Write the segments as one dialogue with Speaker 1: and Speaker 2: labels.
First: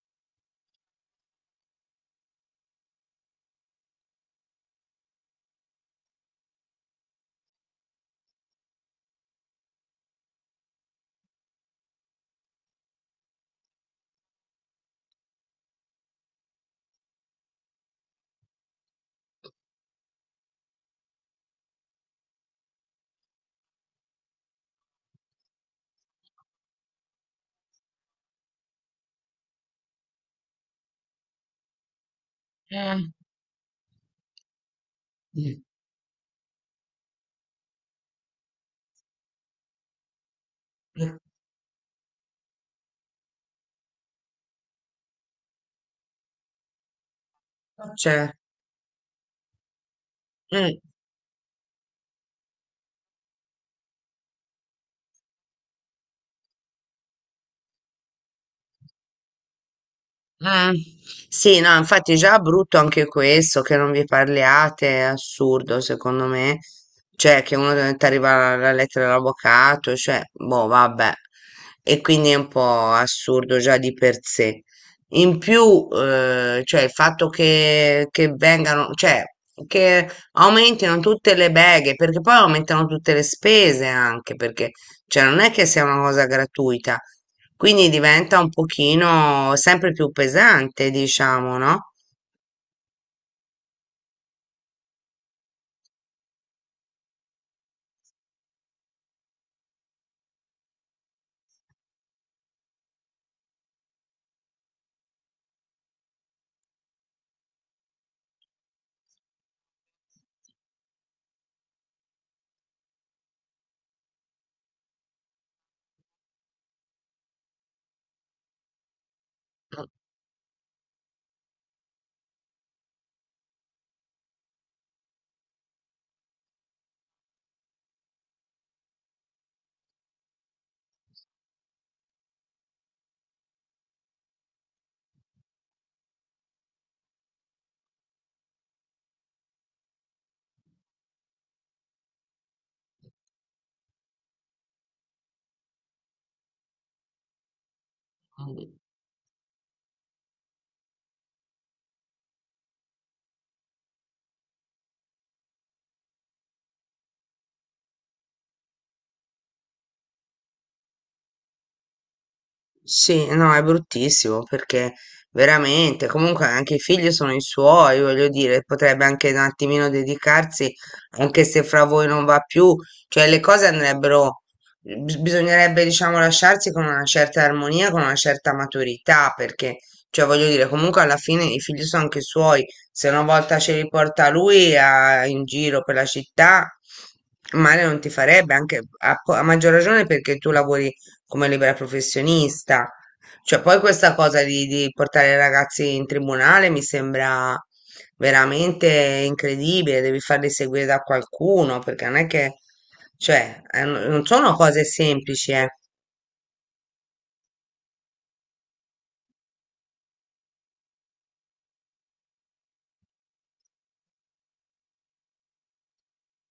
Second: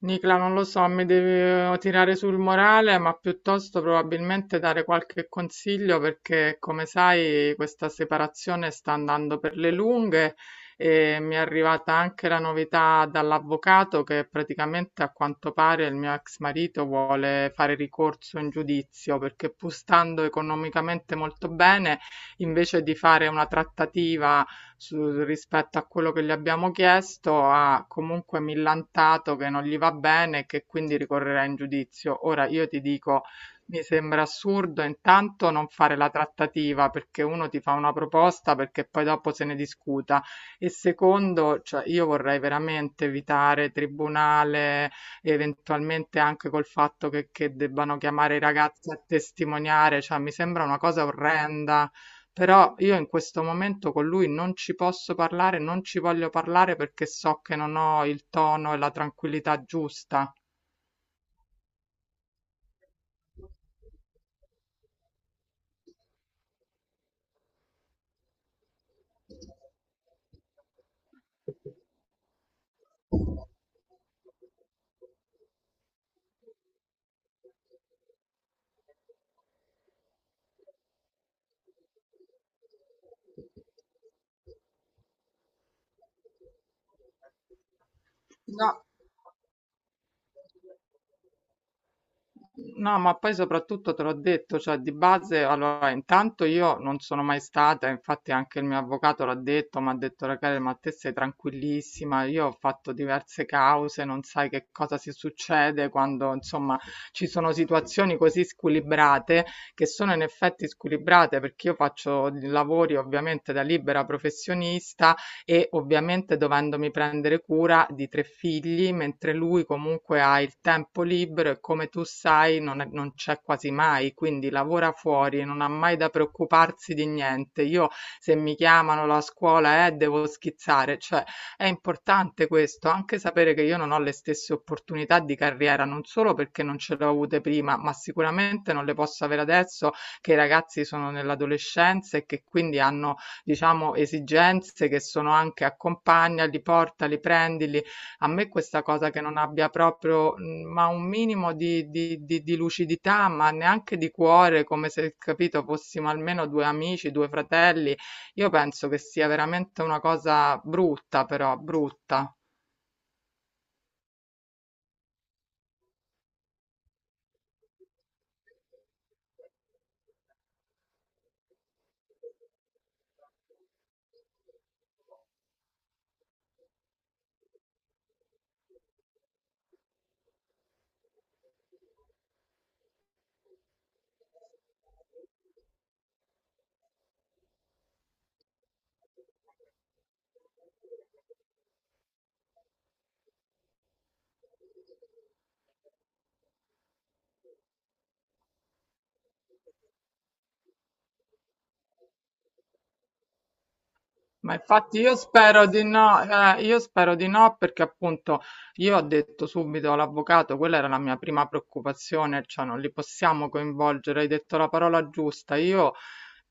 Speaker 1: Nicla non lo so, mi deve tirare sul morale, ma piuttosto probabilmente dare qualche consiglio perché, come sai, questa separazione sta andando per le lunghe e mi è arrivata anche la novità dall'avvocato che praticamente a quanto pare il mio ex marito vuole fare ricorso in giudizio perché pur stando economicamente molto bene, invece di fare una trattativa rispetto a quello che gli abbiamo chiesto, ha comunque millantato che non gli va bene e che quindi ricorrerà in giudizio. Ora io ti
Speaker 2: Mm,
Speaker 1: dico, mi sembra assurdo intanto
Speaker 2: mm,
Speaker 1: non fare la trattativa perché uno ti fa una proposta perché poi dopo se ne discuta e
Speaker 2: mm.
Speaker 1: secondo, cioè io vorrei veramente evitare tribunale, eventualmente anche col fatto che, debbano
Speaker 2: Cioè,
Speaker 1: chiamare i ragazzi a testimoniare, cioè mi sembra una
Speaker 2: mm,
Speaker 1: cosa orrenda. Però io in questo momento con lui non ci posso parlare, non ci voglio parlare perché so che non ho il tono e la tranquillità giusta.
Speaker 2: mm. Sì, no, infatti già brutto anche questo, che non vi parliate, è assurdo secondo me. Cioè, che uno ti arriva la lettera dall'avvocato, cioè, boh, vabbè. E quindi è un po' assurdo già di per sé. In più, cioè, il fatto che vengano, cioè, che aumentino tutte le beghe, perché poi aumentano tutte le spese anche, perché, cioè, non è che sia una cosa gratuita. Quindi diventa un
Speaker 1: No.
Speaker 2: pochino sempre più pesante, diciamo, no?
Speaker 1: No, ma poi soprattutto te l'ho detto, cioè di base, allora intanto io non sono mai stata, infatti anche il mio avvocato l'ha detto, mi ha detto Rachele, ma te sei tranquillissima, io ho fatto diverse cause, non sai che cosa si succede quando insomma ci sono situazioni così squilibrate, che sono in effetti squilibrate perché io faccio lavori ovviamente da libera professionista e ovviamente dovendomi prendere cura di 3 figli, mentre lui comunque ha il tempo libero e come tu sai non, non c'è quasi mai, quindi lavora fuori, non ha mai da preoccuparsi di niente. Io se mi chiamano la scuola devo schizzare, cioè è importante questo, anche sapere che io non ho le stesse opportunità di carriera, non solo perché non ce le ho avute prima, ma sicuramente non le posso avere adesso che i ragazzi sono nell'adolescenza e che quindi hanno diciamo, esigenze che sono anche accompagnali, portali, prendili. A me questa cosa che non abbia proprio ma un minimo di lucidità, ma neanche di cuore, come se, capito, fossimo almeno due amici, due fratelli, io penso che sia veramente una cosa brutta, però, brutta.
Speaker 2: Sì, no, è bruttissimo perché veramente, comunque anche i figli sono i suoi, voglio dire, potrebbe anche un attimino dedicarsi, anche se fra voi non va più, cioè le cose andrebbero, bisognerebbe, diciamo, lasciarsi con una certa armonia, con una certa maturità, perché, cioè, voglio dire, comunque alla fine i figli sono anche suoi, se una volta ce li porta lui in giro per la città, male non ti farebbe, anche a maggior ragione perché tu lavori come libera professionista. Cioè, poi questa cosa di portare i ragazzi in tribunale mi sembra veramente incredibile, devi farli seguire da qualcuno, perché non è che, cioè, non sono
Speaker 1: Ma
Speaker 2: cose
Speaker 1: infatti io
Speaker 2: semplici,
Speaker 1: spero
Speaker 2: eh.
Speaker 1: di no, io spero di no perché appunto io ho detto subito all'avvocato, quella era la mia prima preoccupazione, cioè non li possiamo coinvolgere, hai detto la parola giusta, io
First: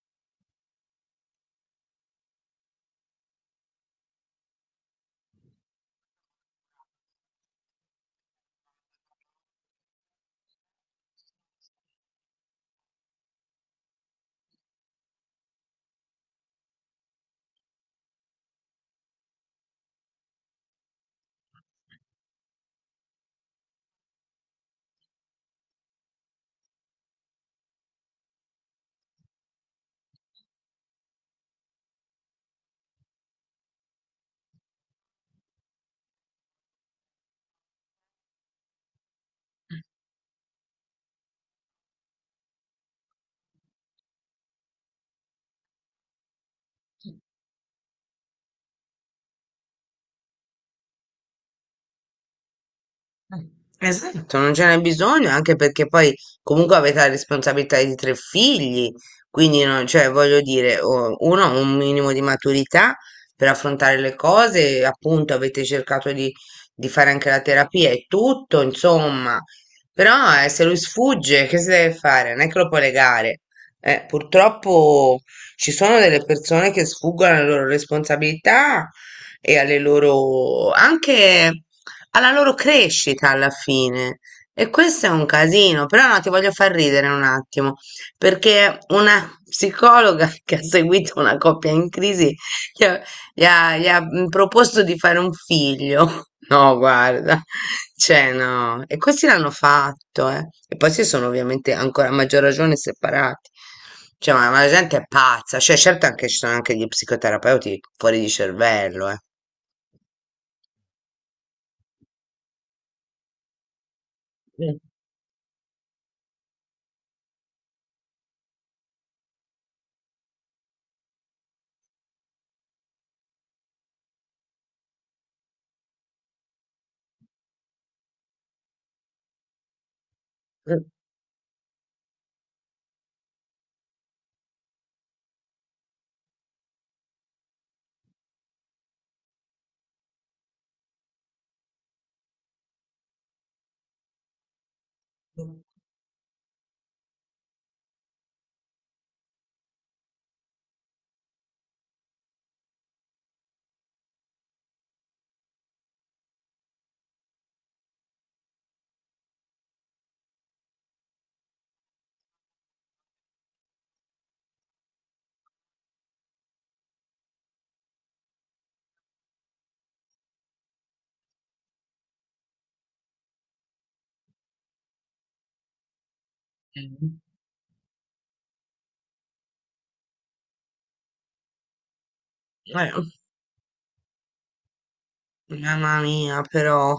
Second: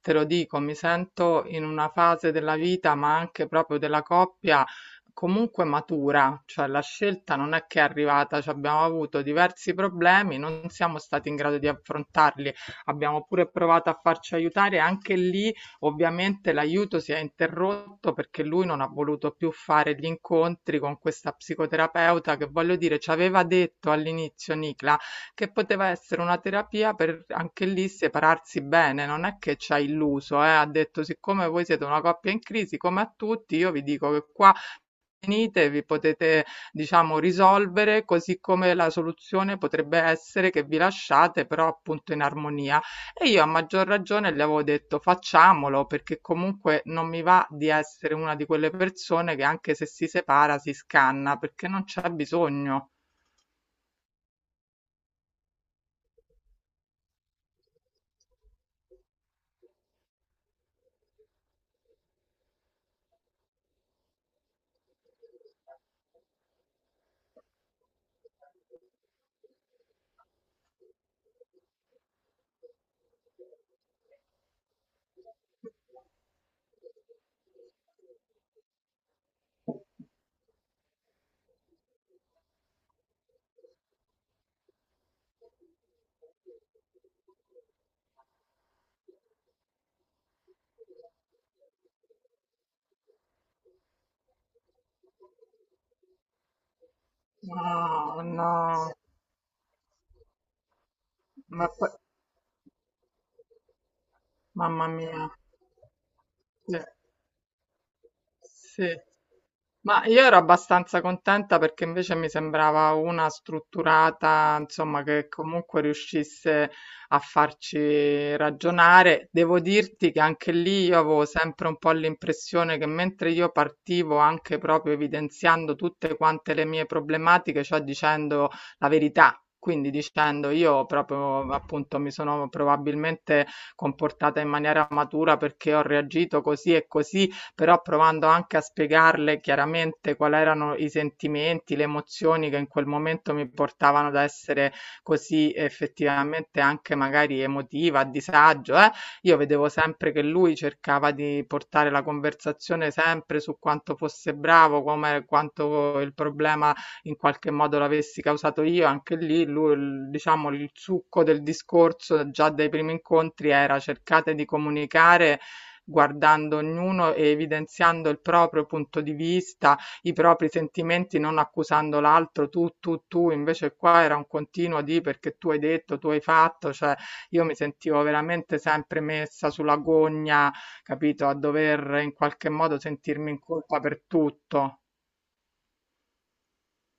Speaker 1: te lo dico, mi sento in una fase della vita, ma anche proprio della coppia, comunque matura, cioè la scelta non è che è arrivata, cioè abbiamo avuto diversi problemi, non siamo stati in grado di affrontarli, abbiamo pure provato a farci aiutare anche lì. Ovviamente l'aiuto si è interrotto perché lui non ha voluto più fare gli incontri con questa psicoterapeuta che voglio dire ci aveva detto all'inizio Nicla che poteva essere una terapia per anche lì separarsi bene, non è che ci ha illuso, ha detto siccome voi siete una coppia in crisi come a tutti io vi dico che qua venite, vi potete diciamo risolvere, così come la soluzione potrebbe essere che vi lasciate però appunto in armonia. E io a maggior ragione le avevo detto facciamolo perché comunque non mi va di essere una di quelle persone che anche se si separa si scanna perché non c'è bisogno.
Speaker 2: Esatto, non ce n'è bisogno, anche perché poi comunque avete la responsabilità di tre figli, quindi cioè, voglio dire, uno ha un minimo di maturità per affrontare le cose, appunto avete cercato di fare anche la terapia e tutto, insomma, però se lui sfugge, che si deve fare? Non è che lo può legare. Purtroppo ci sono delle persone che sfuggono alle loro responsabilità e alle loro anche alla loro crescita alla fine. E questo è un casino, però no, ti voglio far ridere un attimo, perché una psicologa che ha seguito una coppia in crisi gli ha, gli ha proposto di fare un figlio. No, guarda,
Speaker 1: No,
Speaker 2: cioè no,
Speaker 1: no,
Speaker 2: e questi l'hanno fatto, eh. E poi si sono
Speaker 1: ma
Speaker 2: ovviamente
Speaker 1: poi-
Speaker 2: ancora a maggior ragione separati. Cioè, ma la
Speaker 1: mamma
Speaker 2: gente è
Speaker 1: mia.
Speaker 2: pazza, cioè certo anche ci sono anche
Speaker 1: Sì.
Speaker 2: gli psicoterapeuti fuori di
Speaker 1: Sì.
Speaker 2: cervello, eh.
Speaker 1: Ma io ero abbastanza contenta perché invece mi sembrava una strutturata,
Speaker 2: Mm,
Speaker 1: insomma, che comunque riuscisse a farci ragionare. Devo dirti che anche lì io avevo sempre un po' l'impressione che mentre io partivo anche proprio evidenziando tutte quante le mie problematiche, cioè dicendo la verità. Quindi dicendo io
Speaker 2: mm.
Speaker 1: proprio appunto mi sono probabilmente comportata in maniera matura perché ho reagito così e così, però provando anche a spiegarle chiaramente quali erano i sentimenti, le emozioni che in quel momento mi portavano ad essere così
Speaker 2: Okay.
Speaker 1: effettivamente anche magari emotiva, a disagio, eh? Io vedevo sempre che lui cercava di portare la conversazione sempre su quanto fosse bravo, come quanto il problema in qualche modo l'avessi causato io, anche lì lui, diciamo il succo del discorso già dai primi incontri era cercate di comunicare guardando ognuno e evidenziando il proprio punto di vista, i propri sentimenti, non accusando l'altro tu, tu, tu, invece qua era un continuo di perché tu hai detto, tu hai fatto, cioè io mi sentivo veramente sempre messa sulla gogna, capito, a dover in qualche modo
Speaker 2: Ho
Speaker 1: sentirmi in colpa per tutto.
Speaker 2: Mamma mia, però.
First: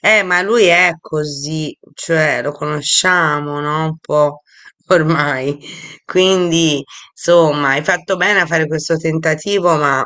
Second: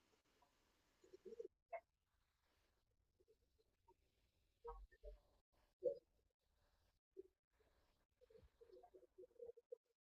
Speaker 2: Ma lui è così, cioè lo conosciamo, no? Un po' ormai. Quindi, insomma, hai fatto bene a fare questo tentativo, ma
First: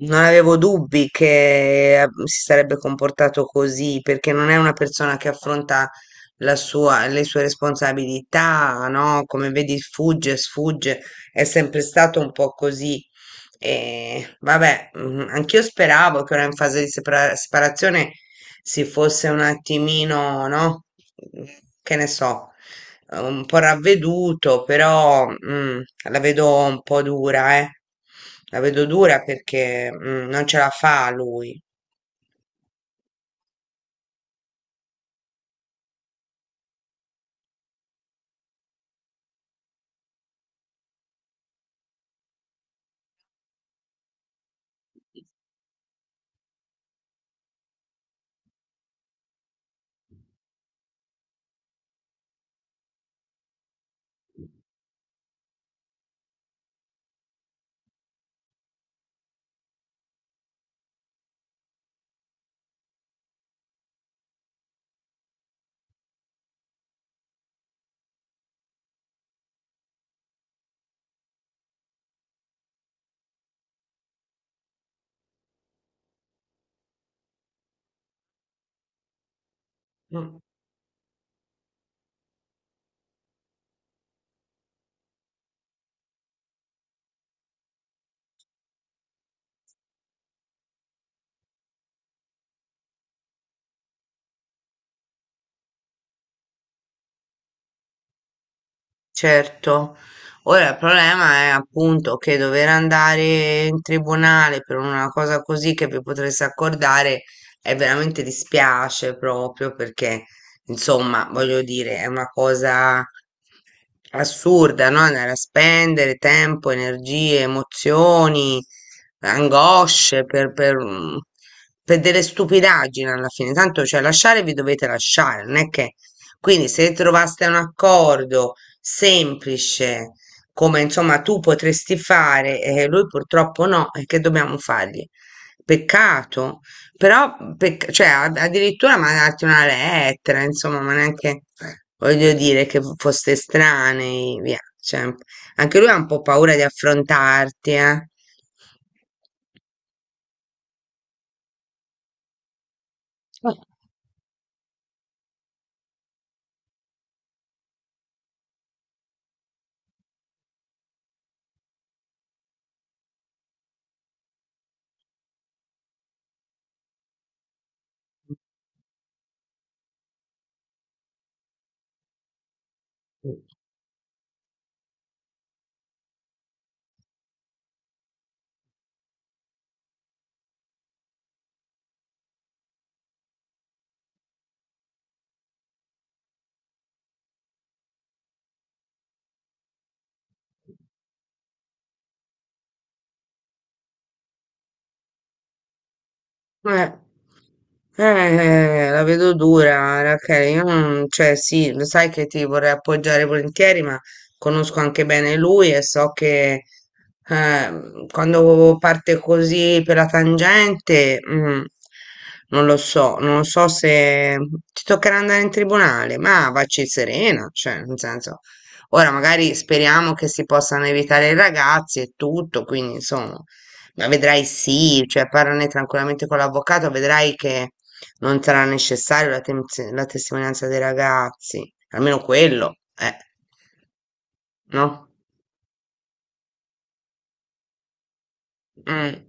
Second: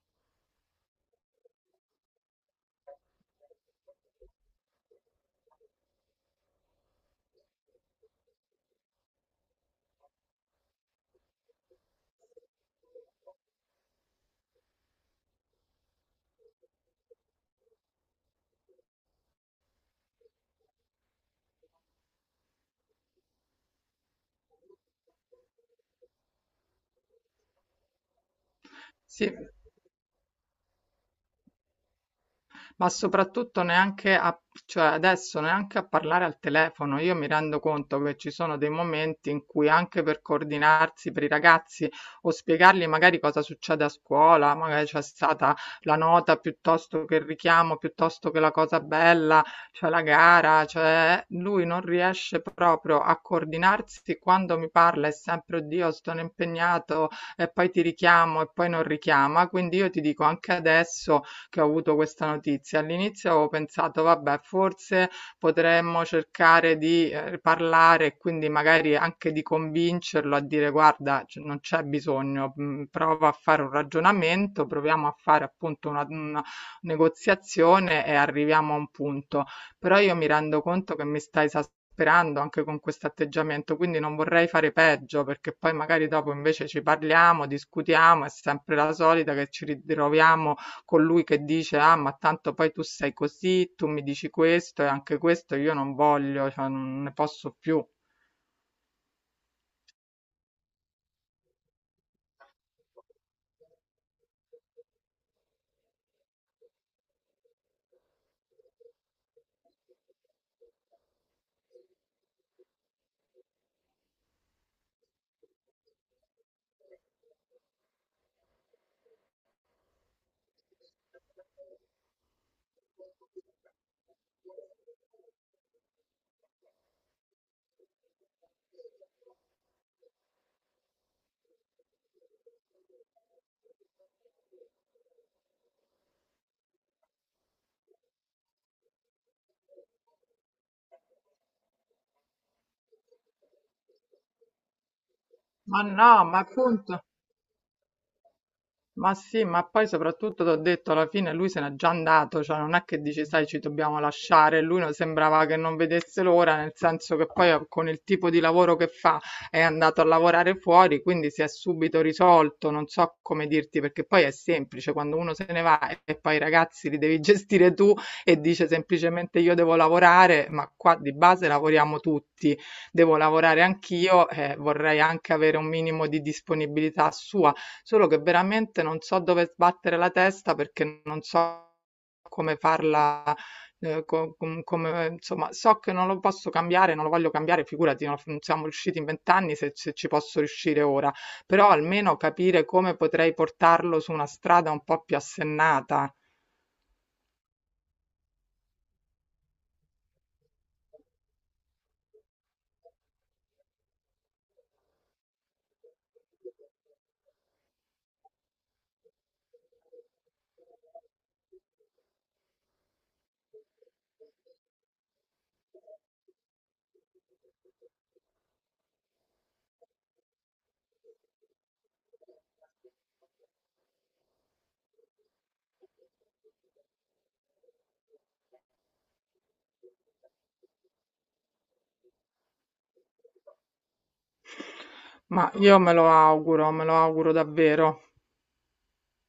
Speaker 2: non avevo dubbi che si sarebbe comportato così, perché non è una persona che affronta le sue responsabilità, no? Come vedi, fugge, sfugge, è sempre stato un po' così. E vabbè, anch'io speravo che ora in fase di separazione si fosse un attimino, no? Che ne so, un po' ravveduto, però la vedo un po' dura, eh. La vedo dura
Speaker 1: Sì,
Speaker 2: perché non ce la fa lui.
Speaker 1: ma soprattutto neanche a, cioè adesso neanche a parlare al telefono. Io mi rendo conto che ci sono dei momenti in cui anche per coordinarsi per i ragazzi o spiegargli magari cosa succede a scuola, magari c'è stata la nota piuttosto che il richiamo, piuttosto che la cosa bella, cioè la gara, cioè lui non riesce proprio a coordinarsi quando mi parla è sempre oddio, sono impegnato e poi ti richiamo e poi non richiama, quindi io ti dico anche adesso che ho avuto questa notizia. All'inizio avevo pensato, vabbè, forse potremmo cercare di parlare e quindi magari anche di convincerlo a dire, guarda, non c'è bisogno, prova a fare un ragionamento, proviamo a fare appunto una negoziazione e arriviamo a un punto. Però io mi rendo conto che mi sta esasperando anche con questo atteggiamento, quindi non vorrei fare peggio perché poi magari dopo invece ci parliamo, discutiamo, è sempre la solita che ci ritroviamo colui che dice ah ma tanto poi tu sei così, tu mi dici questo e anche questo io non voglio, cioè non ne posso più.
Speaker 2: Certo, ora il problema è appunto che dover andare in tribunale per una cosa così che vi potreste accordare è veramente dispiace proprio perché insomma voglio dire è una cosa assurda, no? Andare a spendere tempo, energie, emozioni, angosce per delle stupidaggini alla fine. Tanto cioè lasciare vi dovete lasciare, non è che quindi se trovaste un accordo semplice, come insomma tu potresti fare e lui purtroppo no, e che dobbiamo fargli? Peccato, però cioè, addirittura mandarti una lettera, insomma, ma neanche voglio dire che foste strani, via. Cioè, anche
Speaker 1: Ma
Speaker 2: lui ha un po'
Speaker 1: no, ma
Speaker 2: paura di
Speaker 1: appunto
Speaker 2: affrontarti, eh.
Speaker 1: Ma sì, ma poi soprattutto ti ho detto, alla fine lui se n'è già andato, cioè non è che dici, sai, ci dobbiamo lasciare, lui non sembrava che non vedesse l'ora, nel senso che poi con il tipo di lavoro che fa è andato a lavorare fuori, quindi si è subito risolto, non so come dirti, perché poi è semplice, quando uno se ne va e poi i ragazzi li devi gestire tu e dice semplicemente io devo lavorare, ma qua di base lavoriamo tutti, devo lavorare anch'io, vorrei anche avere un minimo di disponibilità sua. Solo che veramente non so dove sbattere la testa perché non so come farla, come, insomma, so che non lo posso cambiare, non lo voglio cambiare, figurati, non siamo riusciti in vent'anni se, se ci posso riuscire ora, però almeno capire come potrei portarlo su una strada un po' più assennata.
Speaker 2: Eh, eh, la vedo dura, Rachele. Io non, cioè, sì, lo sai che ti vorrei appoggiare volentieri, ma conosco anche bene lui e so che quando parte così per la tangente, non lo so, non lo so se ti toccherà andare in tribunale, ma vacci serena, cioè, nel senso, ora magari speriamo che si possano evitare i ragazzi e tutto, quindi insomma. Ma vedrai sì, cioè parlane tranquillamente con l'avvocato, vedrai che non sarà necessario la testimonianza dei ragazzi, almeno quello, no?
Speaker 1: Ma io me lo auguro davvero.
Speaker 2: Mm.